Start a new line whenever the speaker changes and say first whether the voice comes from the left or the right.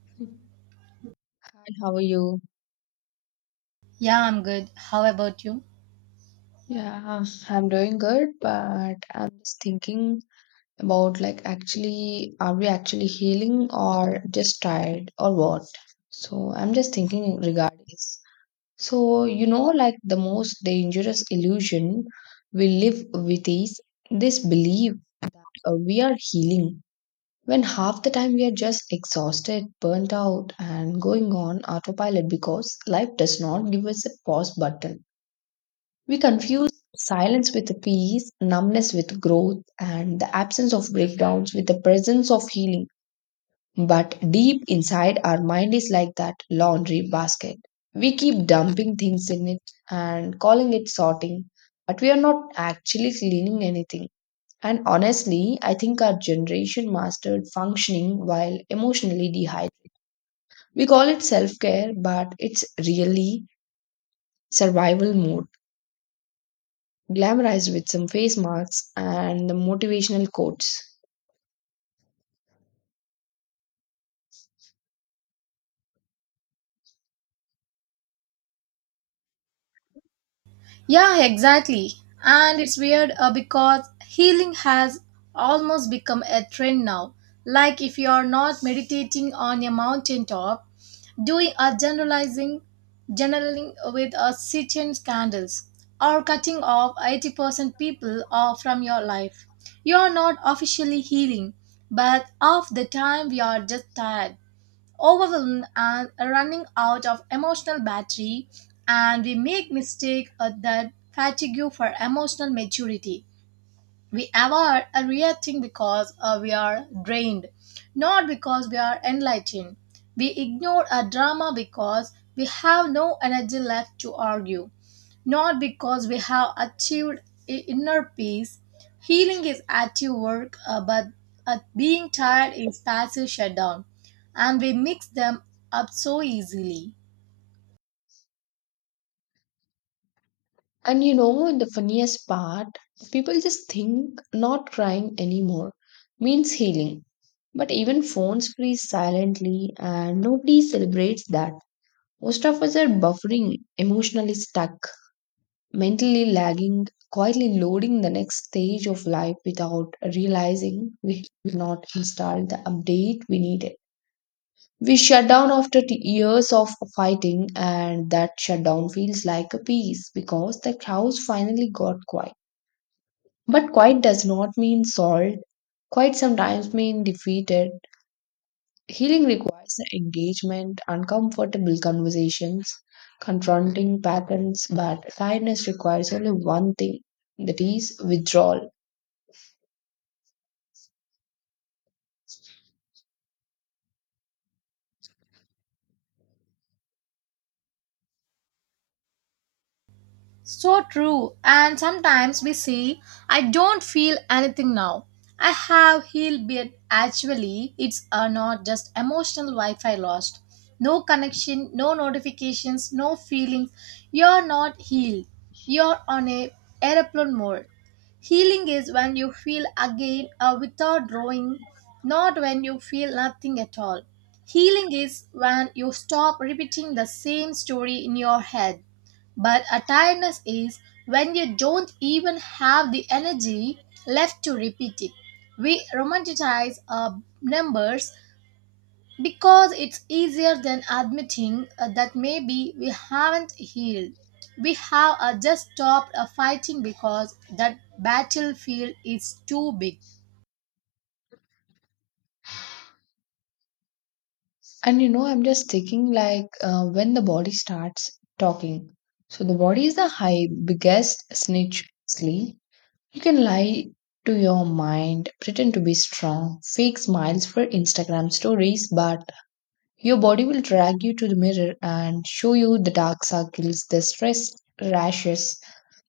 left: Hi, how are you?
right: Yeah, I'm good. How about you?
left: Yeah, I'm doing good, but I'm just thinking about like actually, are we actually healing or just tired or what? So I'm just thinking regarding this. So, you know, like the most dangerous illusion we live with is this belief we are healing when half the time we are just exhausted, burnt out, and going on autopilot because life does not give us a pause button. We confuse silence with the peace, numbness with growth, and the absence of breakdowns with the presence of healing. But deep inside, our mind is like that laundry basket. We keep dumping things in it and calling it sorting, but we are not actually cleaning anything. And honestly, I think our generation mastered functioning while emotionally dehydrated. We call it self care, but it's really survival mode, glamorized with some face masks and the motivational quotes.
right: Yeah, exactly. And it's weird because healing has almost become a trend now. Like if you are not meditating on a mountaintop, doing a generalizing, generaling with a certain candles, or cutting off 80% people off from your life, you are not officially healing. But half the time we are just tired, overwhelmed and running out of emotional battery, and we make mistake that fatigue for emotional maturity. We avoid reacting because we are drained, not because we are enlightened. We ignore a drama because we have no energy left to argue, not because we have achieved inner peace. Healing is active work, but being tired is passive shutdown, and we mix them up so easily.
left: And you know, the funniest part, people just think not crying anymore means healing. But even phones freeze silently and nobody celebrates that. Most of us are buffering, emotionally stuck, mentally lagging, quietly loading the next stage of life without realizing we did not install the update we needed. We shut down after years of fighting, and that shutdown feels like a peace because the house finally got quiet. But quiet does not mean solved. Quiet sometimes means defeated. Healing requires engagement, uncomfortable conversations, confronting patterns, but kindness requires only one thing, that is withdrawal.
right: So true. And sometimes we say, I don't feel anything now. I have healed, but actually, it's not just emotional Wi Fi lost. No connection, no notifications, no feelings. You're not healed. You're on a aeroplane mode. Healing is when you feel again without drawing, not when you feel nothing at all. Healing is when you stop repeating the same story in your head. But a tiredness is when you don't even have the energy left to repeat it. We romanticize our numbers because it's easier than admitting that maybe we haven't healed. We have just stopped fighting because that battlefield is too big.
left: And you know, I'm just thinking like when the body starts talking. So the body is the high biggest snitch sleep. You can lie to your mind, pretend to be strong, fake smiles for Instagram stories, but your body will drag you to the mirror and show you the dark circles, the stress rashes,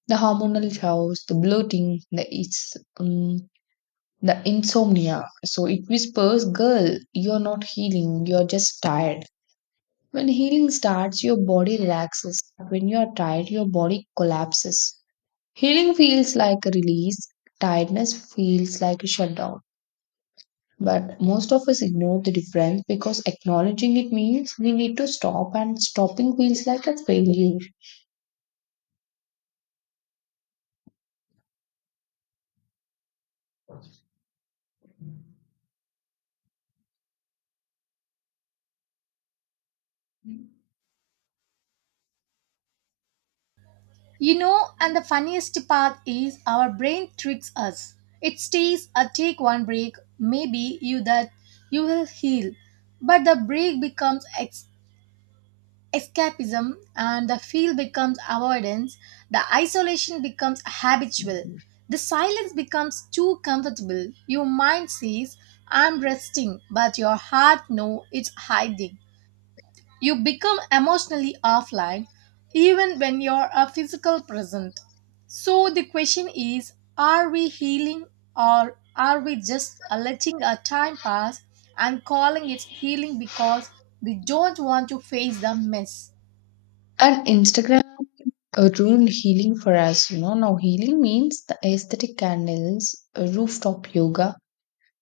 left: the hormonal chaos, the bloating, the it's the insomnia. So it whispers, "Girl, you're not healing. You're just tired." When healing starts, your body relaxes. When you are tired, your body collapses. Healing feels like a release, tiredness feels like a shutdown. But most of us ignore the difference because acknowledging it means we need to stop, and stopping feels like a failure.
right: You know, and the funniest part is our brain tricks us. It stays a take one break, maybe you that you will heal. But the break becomes escapism, and the feel becomes avoidance, the isolation becomes habitual. The silence becomes too comfortable. Your mind says, I'm resting, but your heart knows it's hiding. You become emotionally offline even when you're a physical present. So the question is, are we healing or are we just letting our time pass and calling it healing because we don't want to face the mess?
left: And Instagram ruined healing for us, you know. Now, healing means the aesthetic candles, rooftop yoga,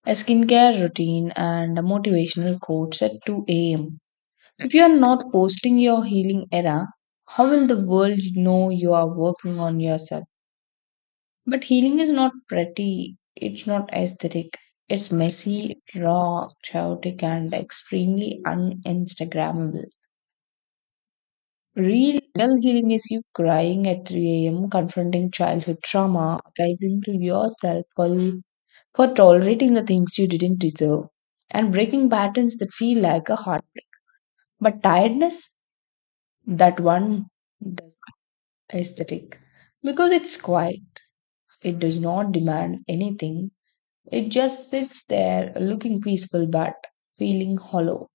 left: a skincare routine, and a motivational quotes at 2 a.m. If you are not posting your healing era, how will the world know you are working on yourself? But healing is not pretty, it's not aesthetic, it's messy, raw, chaotic, and extremely uninstagrammable. Real healing is you crying at 3 a.m., confronting childhood trauma, apologizing to yourself for tolerating the things you didn't deserve, and breaking patterns that feel like a heartbreak. But tiredness, that one aesthetic because it's quiet. It does not demand anything. It just sits there looking peaceful but feeling hollow.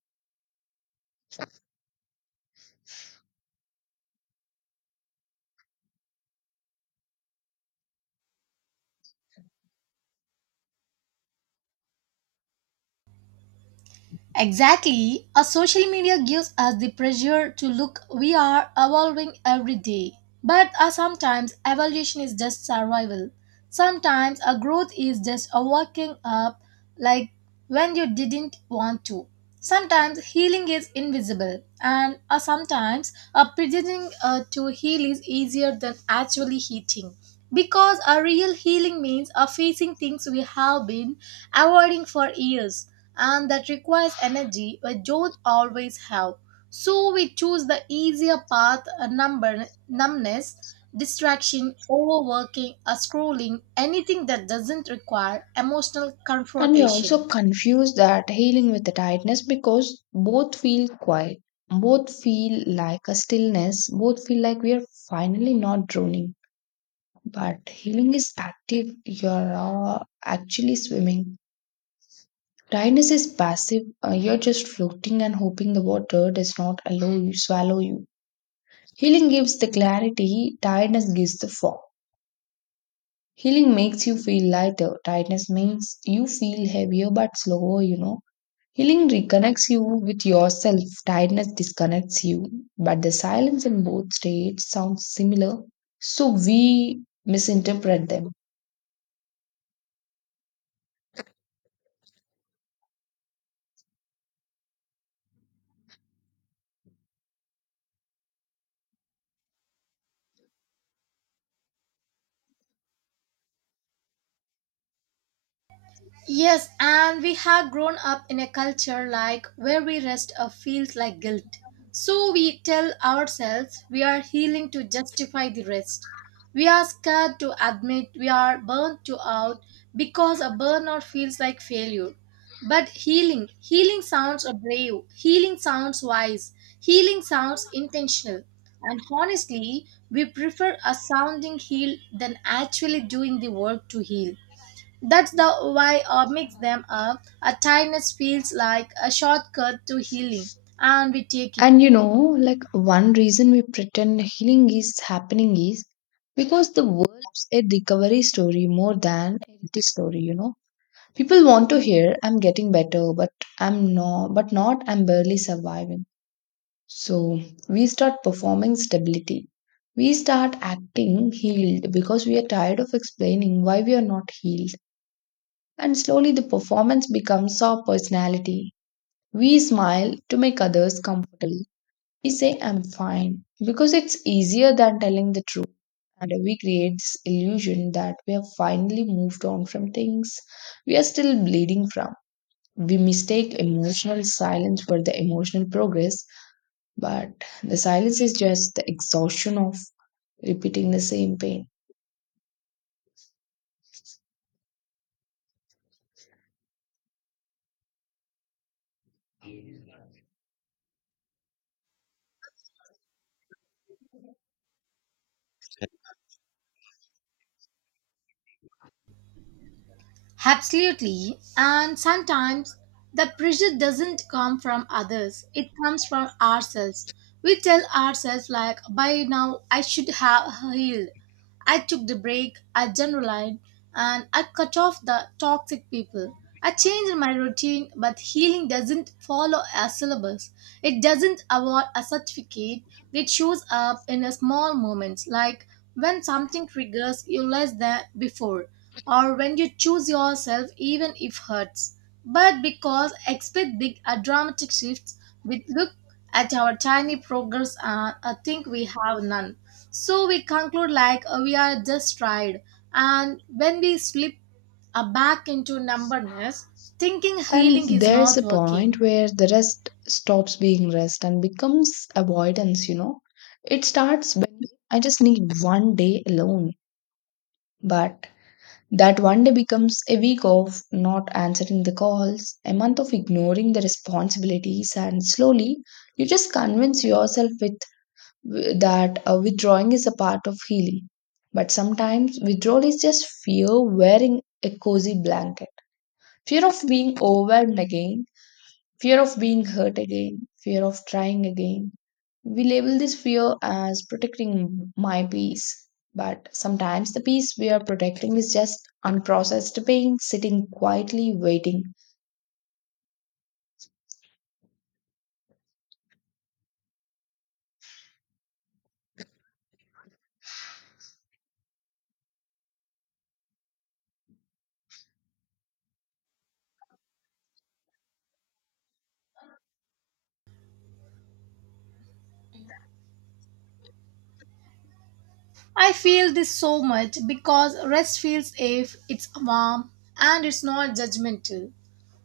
right: Exactly. A social media gives us the pressure to look we are evolving every day. But sometimes evolution is just survival. Sometimes a growth is just a waking up, like when you didn't want to. Sometimes healing is invisible, and sometimes pretending to heal is easier than actually healing, because a real healing means facing things we have been avoiding for years, and that requires energy which don't always have. So we choose the easier path, number numbness, distraction, overworking, or scrolling, anything that doesn't require emotional
left: And we
right: confrontation.
left: also confuse that healing with the tightness because both feel quiet. Both feel like a stillness. Both feel like we are finally not drowning. But healing is active. You are actually swimming. Tiredness is passive. You're just floating and hoping the water does not allow you, swallow you. Healing gives the clarity, tiredness gives the fog. Healing makes you feel lighter. Tiredness makes you feel heavier but slower, you know. Healing reconnects you with yourself. Tiredness disconnects you. But the silence in both states sounds similar, so we misinterpret them.
right: Yes, and we have grown up in a culture like where we rest feels like guilt. So we tell ourselves we are healing to justify the rest. We are scared to admit we are burnt to out because a burnout feels like failure. But healing, healing sounds brave, healing sounds wise, healing sounds intentional. And honestly, we prefer a sounding heal than actually doing the work to heal. That's the why I mix them up. A tiredness feels like a shortcut to healing, and we take it.
left: And you know, like one reason we pretend healing is happening is because the world loves a recovery story more than a healthy story, you know. People want to hear I'm getting better, but not I'm barely surviving. So we start performing stability. We start acting healed because we are tired of explaining why we are not healed. And slowly the performance becomes our personality. We smile to make others comfortable. We say, I'm fine, because it's easier than telling the truth. And we create this illusion that we have finally moved on from things we are still bleeding from. We mistake emotional silence for the emotional progress, but the silence is just the exhaustion of repeating the same pain.
right: Absolutely. And sometimes the pressure doesn't come from others, it comes from ourselves. We tell ourselves, like, by now I should have healed. I took the break, I generalized, and I cut off the toxic people. I changed my routine, but healing doesn't follow a syllabus. It doesn't award a certificate. It shows up in a small moments, like when something triggers you less than before, or when you choose yourself even if hurts, but because expect big dramatic shifts, we look at our tiny progress and think we have none. So we conclude, like, we are just tired, and when we slip back into numbness, thinking
left: And
right: healing is
left: there is
right: not
left: a point
right: working.
left: where the rest stops being rest and becomes avoidance, you know. It starts when I just need one day alone. But that one day becomes a week of not answering the calls, a month of ignoring the responsibilities, and slowly you just convince yourself with that withdrawing is a part of healing. But sometimes withdrawal is just fear wearing a cozy blanket, fear of being overwhelmed again, fear of being hurt again, fear of trying again. We label this fear as protecting my peace, but sometimes the peace we are protecting is just unprocessed pain sitting quietly waiting.
right: I feel this so much because rest feels safe, it's warm, and it's not judgmental.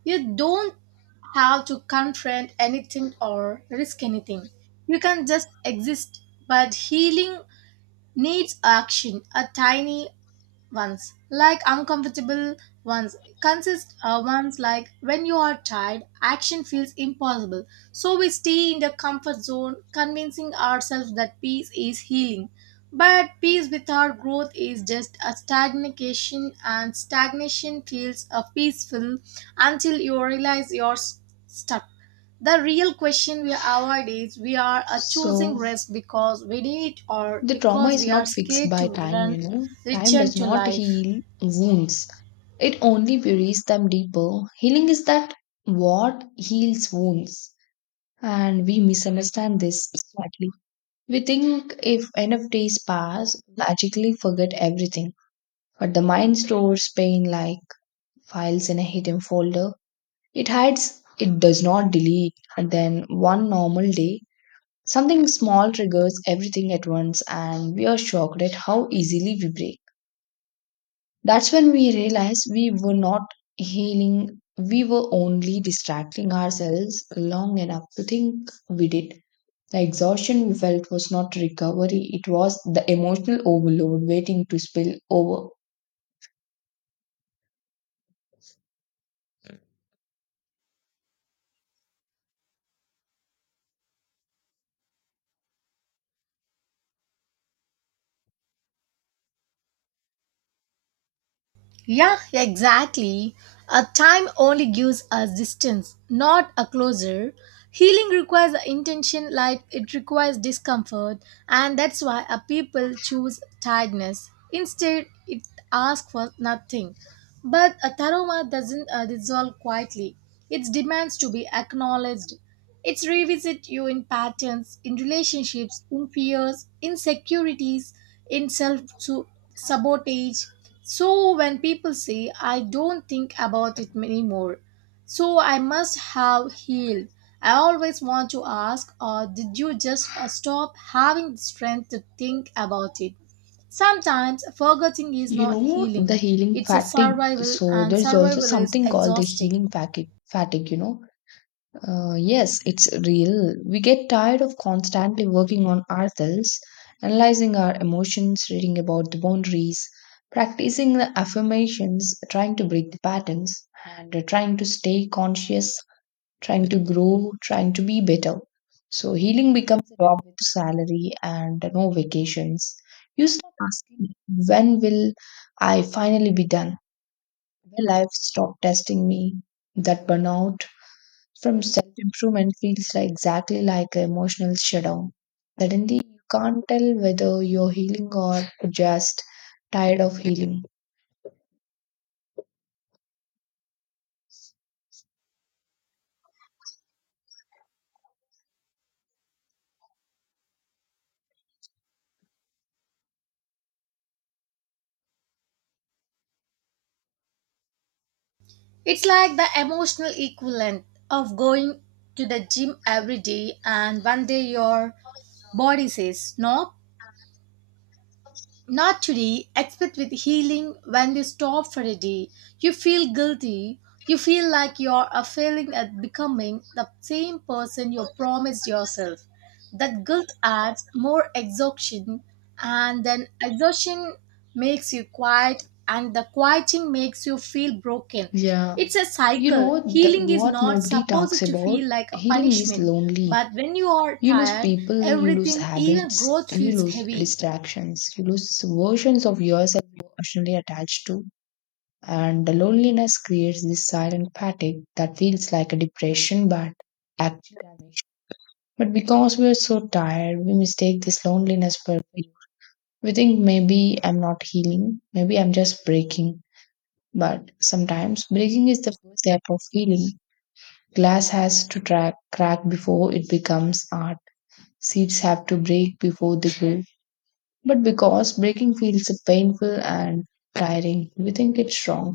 right: You don't have to confront anything or risk anything. You can just exist. But healing needs action, a tiny ones, like uncomfortable ones, consist ones, like when you are tired, action feels impossible. So we stay in the comfort zone, convincing ourselves that peace is healing. But peace without growth is just a stagnation, and stagnation feels a peaceful until you realize you're stuck. The real question we avoid is, we are choosing
left: So
right: rest because we need or
left: the trauma
right: because we
left: is
right: are
left: not fixed
right: scared
left: by
right: to
left: time, you
right: run
left: know. Time
right: return
left: does
right: to
left: not
right: life.
left: heal wounds, it only buries them deeper. Healing is that what heals wounds, and we misunderstand this. We think if enough days pass, we'll magically forget everything. But the mind stores pain like files in a hidden folder. It hides, it does not delete. And then one normal day, something small triggers everything at once, and we are shocked at how easily we break. That's when we realize we were not healing, we were only distracting ourselves long enough to think we did. The exhaustion we felt was not recovery, it was the emotional overload waiting to spill over.
right: Yeah, exactly. A time only gives us distance, not a closer. Healing requires intention, like it requires discomfort, and that's why a people choose tiredness. Instead, it asks for nothing. But a trauma doesn't dissolve quietly. It demands to be acknowledged. It's revisit you in patterns, in relationships, in fears, insecurities, in self sabotage. So when people say, I don't think about it anymore, so I must have healed, I always want to ask, or did you just stop having the strength to think about it? Sometimes forgetting is
left: You
right: not
left: know,
right: healing,
left: the healing
right: it's a
left: fatigue.
right: survival,
left: So,
right: and
left: there's also
right: survival is
left: something called the
right: exhausting.
left: healing fatigue. Fatigue, you know, yes, it's real. We get tired of constantly working on ourselves, analyzing our emotions, reading about the boundaries, practicing the affirmations, trying to break the patterns, and trying to stay conscious, trying to grow, trying to be better. So healing becomes a job with salary and no vacations. You start asking, when will I finally be done? Will life stop testing me? That burnout from self improvement feels like exactly like an emotional shutdown. Suddenly, you can't tell whether you're healing or just tired of healing.
right: It's like the emotional equivalent of going to the gym every day, and one day your body says, no. Naturally, today, expect with healing when you stop for a day. You feel guilty. You feel like you are failing at becoming the same person you promised yourself. That guilt adds more exhaustion, and then exhaustion makes you quiet, and the quieting makes you feel broken.
left: Yeah.
right: It's a
left: You
right: cycle.
left: know, the,
right: Healing is
left: what
right: not
left: nobody talks
right: supposed to
left: about,
right: feel like a
left: healing is
right: punishment,
left: lonely.
right: but when you are
left: You lose
right: tired,
left: people, you lose
right: everything, even
left: habits,
right: growth,
left: and you
right: feels
left: lose
right: heavy.
left: distractions, you lose versions of yourself you're emotionally attached to. And the loneliness creates this silent fatigue that feels like a depression, but actually damage. But because we are so tired, we mistake this loneliness for relief. We think maybe I'm not healing, maybe I'm just breaking. But sometimes breaking is the first step of healing. Glass has to track, crack before it becomes art. Seeds have to break before they grow. But because breaking feels painful and tiring, we think it's wrong.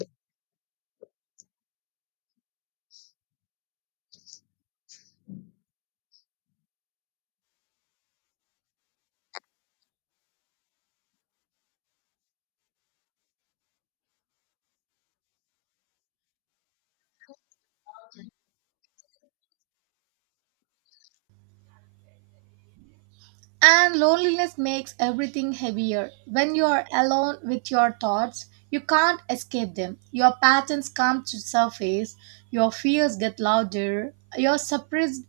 right: And loneliness makes everything heavier. When you are alone with your thoughts, you can't escape them. Your patterns come to surface, your fears get louder, your suppressed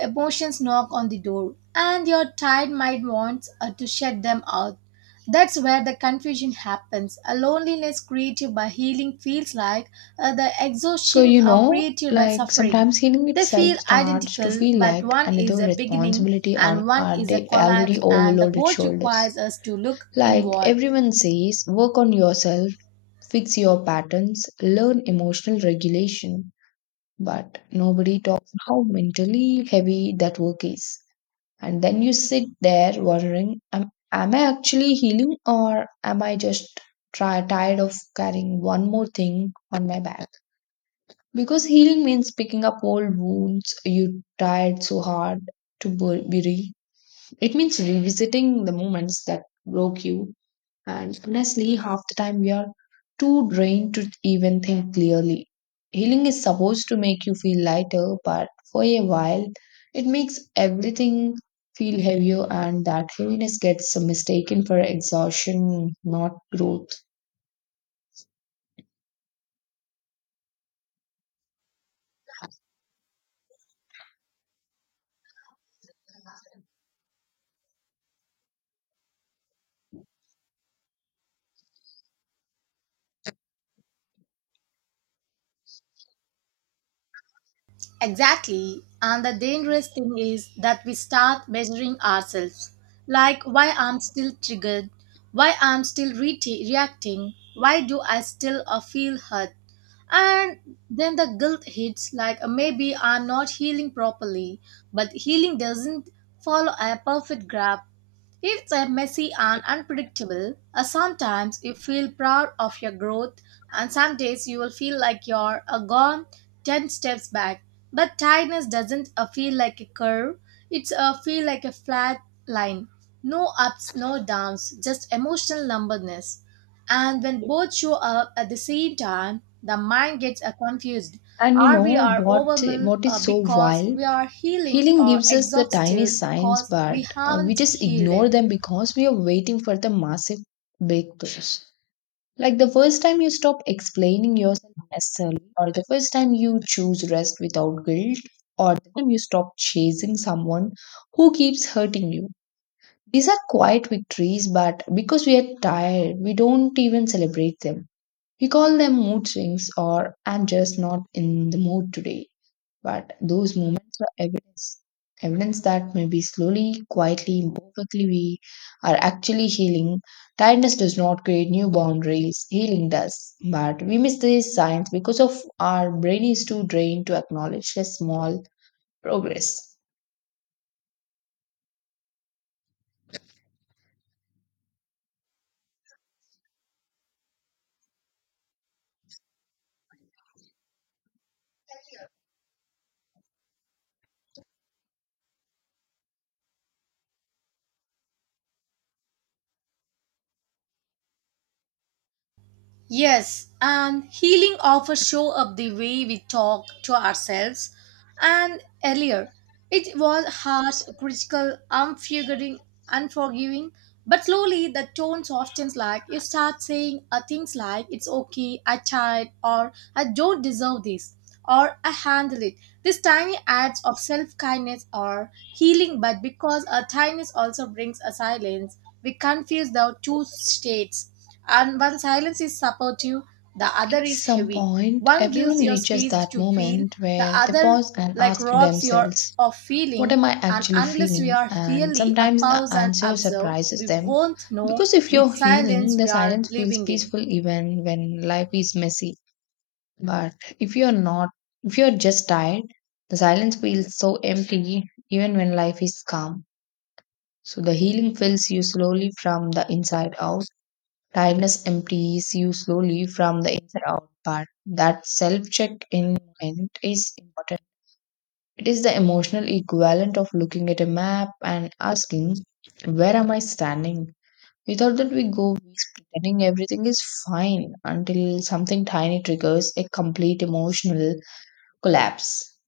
right: emotions knock on the door, and your tired mind wants to shut them out. That's where the confusion happens. A loneliness created by healing feels like the
left: So,
right: exhaustion
left: you know,
right: created by
left: like
right: suffering.
left: sometimes healing
right: They
left: itself
right: feel
left: starts to
right: identical,
left: feel
right: but
left: like
right: one is
left: another
right: a beginning
left: responsibility
right: and
left: on
right: one
left: our
right: is a
left: day, already
right: collapse, and the
left: overloaded
right: both
left: shoulders.
right: requires us to look
left: Like
right: inward.
left: everyone says, work on yourself, fix your patterns, learn emotional regulation. But nobody talks how mentally heavy that work is. And then you sit there wondering, am I actually healing or am I just tired of carrying one more thing on my back? Because healing means picking up old wounds you tried so hard to bury. It means revisiting the moments that broke you, and honestly, half the time we are too drained to even think clearly. Healing is supposed to make you feel lighter, but for a while, it makes everything feel heavier, and that heaviness gets mistaken for exhaustion, not growth.
right: Exactly. And the dangerous thing is that we start measuring ourselves. Like, why I'm still triggered? Why I'm still reacting? Why do I still feel hurt? And then the guilt hits, like, maybe I'm not healing properly, but healing doesn't follow a perfect graph. It's a messy and unpredictable. Sometimes you feel proud of your growth, and some days you will feel like you're a gone 10 steps back. But tiredness doesn't feel like a curve, it's a feel like a flat line. No ups, no downs, just emotional numbness. And when both show up at the same time, the mind gets confused.
left: And you
right: Are we
left: know
right: are
left: what?
right: overwhelmed
left: What is so
right: because
left: wild?
right: we are healing,
left: Healing
right: or
left: gives us the tiny
right: exhausted
left: signs,
right: because we
left: but we
right: haven't
left: just
right: healed?
left: ignore
right: It?
left: them because we are waiting for the massive breakthroughs. Like the first time you stop explaining yourself necessarily, or the first time you choose rest without guilt, or the time you stop chasing someone who keeps hurting you. These are quiet victories, but because we are tired, we don't even celebrate them. We call them mood swings or I'm just not in the mood today. But those moments are evidence, evidence that maybe slowly, quietly, imperfectly, we are actually healing. Tiredness does not create new boundaries, healing does. But we miss these signs because of our brain is too drained to acknowledge a small progress.
right: Yes, and healing often show up the way we talk to ourselves. And earlier, it was harsh, critical, unforgiving. But slowly, the tone softens. Like you start saying things like "It's okay," "I tried," or "I don't deserve this," or "I handle it." These tiny acts of self-kindness are healing. But because a kindness also brings a silence, we confuse the two states. And one silence is supportive, the other
left: At
right: is
left: some
right: heavy.
left: point,
right: One gives
left: everyone
right: your
left: reaches
right: space
left: that
right: to feel,
left: moment
right: the
left: where they
right: other
left: pause and
right: like
left: ask
right: robs your
left: themselves,
right: of
left: what
right: feeling.
left: am I
right: And
left: actually
right: unless we
left: feeling?
right: are
left: And
right: really a
left: sometimes the
right: pause and
left: answer
right: observe,
left: surprises
right: we
left: them
right: won't know
left: because if
right: which
left: you're
right: silence
left: healing, the
right: we are
left: silence feels
right: living in.
left: peaceful even when life is messy. But if you're not, if you're just tired, the silence feels so empty even when life is calm. So the healing fills you slowly from the inside out. Tiredness empties you slowly from the inside out. But that self check in moment is important. It is the emotional equivalent of looking at a map and asking, where am I standing? Without that, we go weeks pretending everything is fine until something tiny triggers a complete emotional collapse.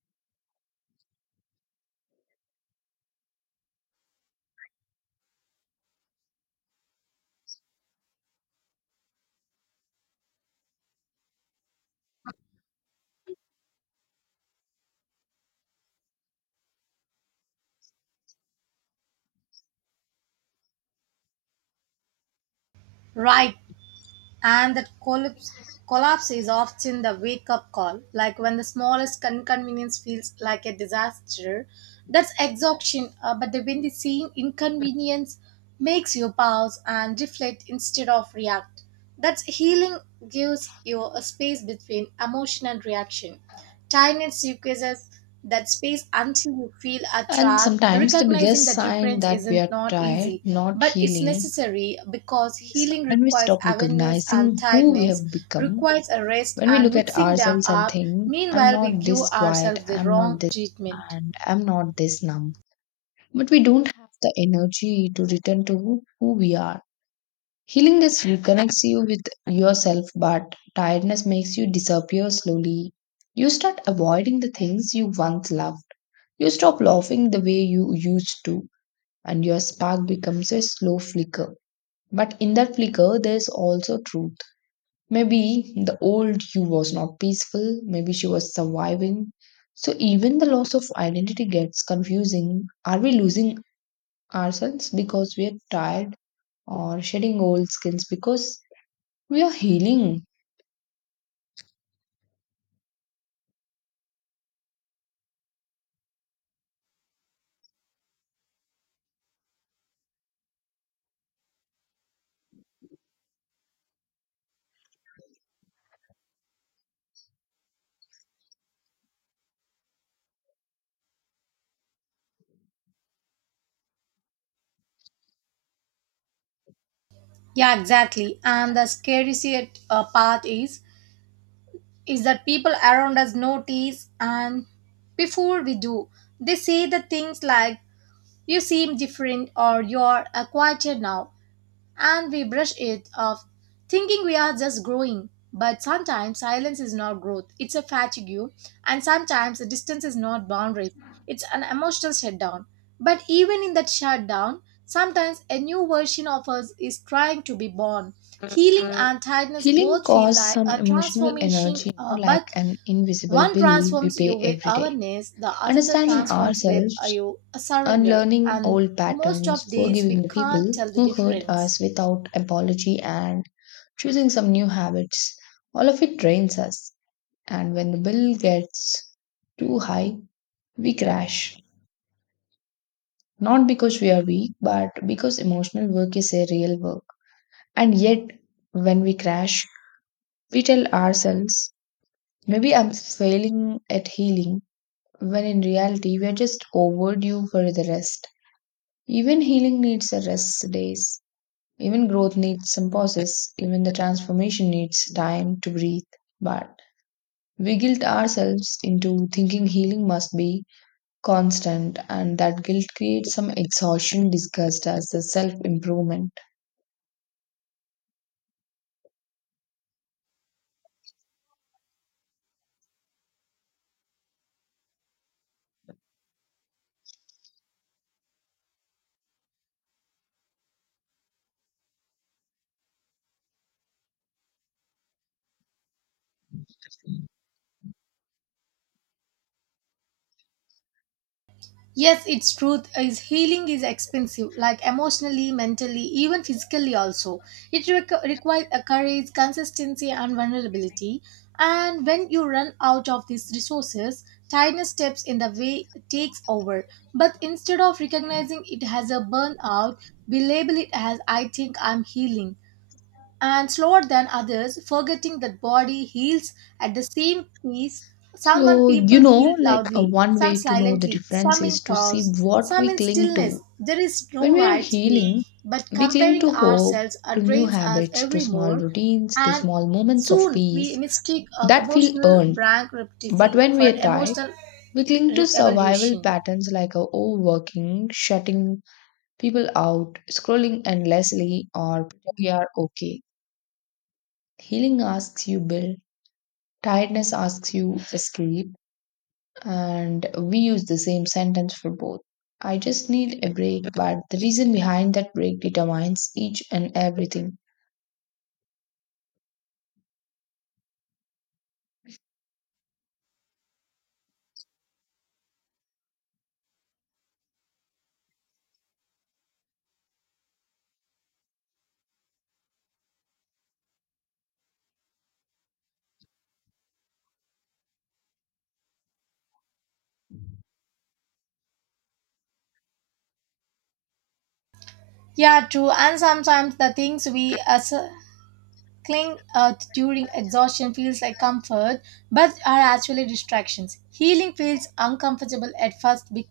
right: Right. And that collapse is often the wake up call, like when the smallest inconvenience feels like a disaster, that's exhaustion, but the, when the same inconvenience makes you pause and reflect instead of react, that's healing. Gives you a space between emotion and reaction. Tinynet squeezes that space until you feel are
left: And
right: trapped.
left: sometimes the
right: Recognizing
left: biggest
right: the
left: sign
right: difference
left: that we
right: isn't
left: are
right: not
left: tired,
right: easy,
left: not
right: but it's
left: healing,
right: necessary because
left: is
right: healing
left: when we
right: requires
left: stop
right: awareness and
left: recognizing who we
right: tiredness
left: have become.
right: requires a rest,
left: When we
right: and
left: look at
right: mixing them
left: ourselves and
right: up,
left: think, I'm
right: meanwhile, we
left: not
right: give
left: this quiet,
right: ourselves the
left: I'm not
right: wrong
left: this,
right: treatment.
left: and I'm not this number. But we don't have the energy to return to who we are. Healing just reconnects you with yourself, but tiredness makes you disappear slowly. You start avoiding the things you once loved. You stop laughing the way you used to, and your spark becomes a slow flicker. But in that flicker, there's also truth. Maybe the old you was not peaceful, maybe she was surviving. So even the loss of identity gets confusing. Are we losing ourselves because we are tired, or shedding old skills because we are healing?
right: Yeah, exactly. And the scariest part is that people around us notice and before we do, they say the things like, you seem different or you're quieter now, and we brush it off, thinking we are just growing. But sometimes silence is not growth, it's a fatigue, and sometimes the distance is not boundaries, it's an emotional shutdown. But even in that shutdown, sometimes a new version of us is trying to be born. Healing and tiredness
left: Healing
right: both feel
left: costs
right: like
left: some
right: a
left: emotional
right: transformation,
left: energy, you know, like
right: but
left: an invisible
right: one
left: bill we
right: transforms you
left: pay
right: with
left: every day.
right: awareness, the other
left: Understanding
right: transforms with
left: ourselves,
right: you a surrender,
left: unlearning
right: and
left: old
right: most
left: patterns,
right: of days we
left: forgiving the
right: can't
left: people
right: tell the
left: who hurt
right: difference.
left: us without apology, and choosing some new habits, all of it drains us. And when the bill gets too high, we crash. Not because we are weak, but because emotional work is a real work. And yet, when we crash, we tell ourselves, maybe I'm failing at healing, when in reality, we are just overdue for the rest. Even healing needs a rest days. Even growth needs some pauses. Even the transformation needs time to breathe. But we guilt ourselves into thinking healing must be constant, and that guilt creates some exhaustion discussed as the self improvement.
right: Yes, it's truth is healing is expensive, like emotionally, mentally, even physically also. It requires a courage, consistency, and vulnerability. And when you run out of these resources, tiredness steps in the way takes over. But instead of recognizing it as a burnout, we label it as I think I'm healing and slower than others, forgetting that body heals at the same pace. Someone
left: So, you
right: people heal
left: know, like
right: loudly,
left: one
right: some
left: way to know the
right: silently,
left: difference
right: some in
left: is to see
right: pause,
left: what
right: some
left: we
right: in
left: cling to.
right: stillness. There is
left: When
right: no
left: we are
right: right speed,
left: healing,
right: but
left: we cling
right: comparing
left: to hope,
right: ourselves
left: to new
right: drains us
left: habits, to
right: every
left: small
right: more,
left: routines, to
right: and
left: small moments of
right: soon we
left: peace
right: mistake
left: that feel
right: emotional
left: earned.
right: brand
left: But
right: repetition
left: when we
right: for
left: are tired,
right: emotional
left: we cling to survival
right: evolution.
left: patterns like overworking, shutting people out, scrolling endlessly, or we are okay. Healing asks you build, tiredness asks you escape, and we use the same sentence for both. I just need a break, but the reason behind that break determines each and everything.
right: Yeah, true. And sometimes the things we as cling during exhaustion feels like comfort, but are actually distractions. Healing feels uncomfortable at first,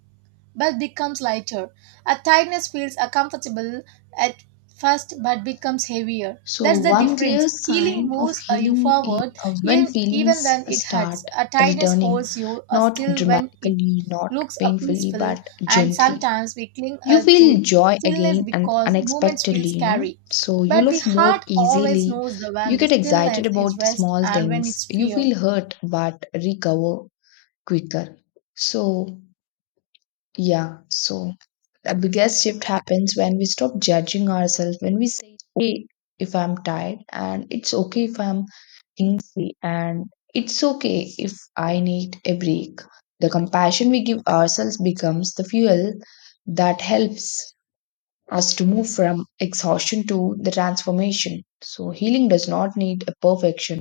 right: but becomes lighter. A tightness feels uncomfortable at first, but becomes heavier.
left: So,
right: That's the
left: one clear
right: difference. Healing
left: sign of
right: moves you
left: healing
right: forward,
left: is when
right: even
left: feelings
right: when it hurts.
left: start
right: A tightness
left: returning,
right: holds you
left: not
right: still when it
left: dramatically, not
right: looks are
left: painfully,
right: peaceful,
left: but
right: and
left: gently.
right: sometimes we cling
left: You
right: to
left: feel joy
right: stillness
left: again and
right: because moments feel
left: unexpectedly, you know.
right: scary,
left: So, you
right: but the
left: love more
right: heart always
left: easily.
right: knows the when
left: You
right: the
left: get excited
right: stillness is
left: about the
right: rest
left: small
right: and when
left: things.
right: it's
left: You
right: fear.
left: feel hurt but recover quicker. So, yeah, so the biggest shift happens when we stop judging ourselves, when we say, okay, if I'm tired, and it's okay if I'm hungry, and it's okay if I need a break. The compassion we give ourselves becomes the fuel that helps us to move from exhaustion to the transformation. So, healing does not need a perfection.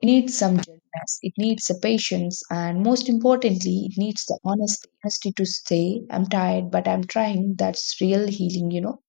left: It needs some gentleness, it needs a patience, and most importantly, it needs the honesty to say, I'm tired, but I'm trying. That's real healing, you know.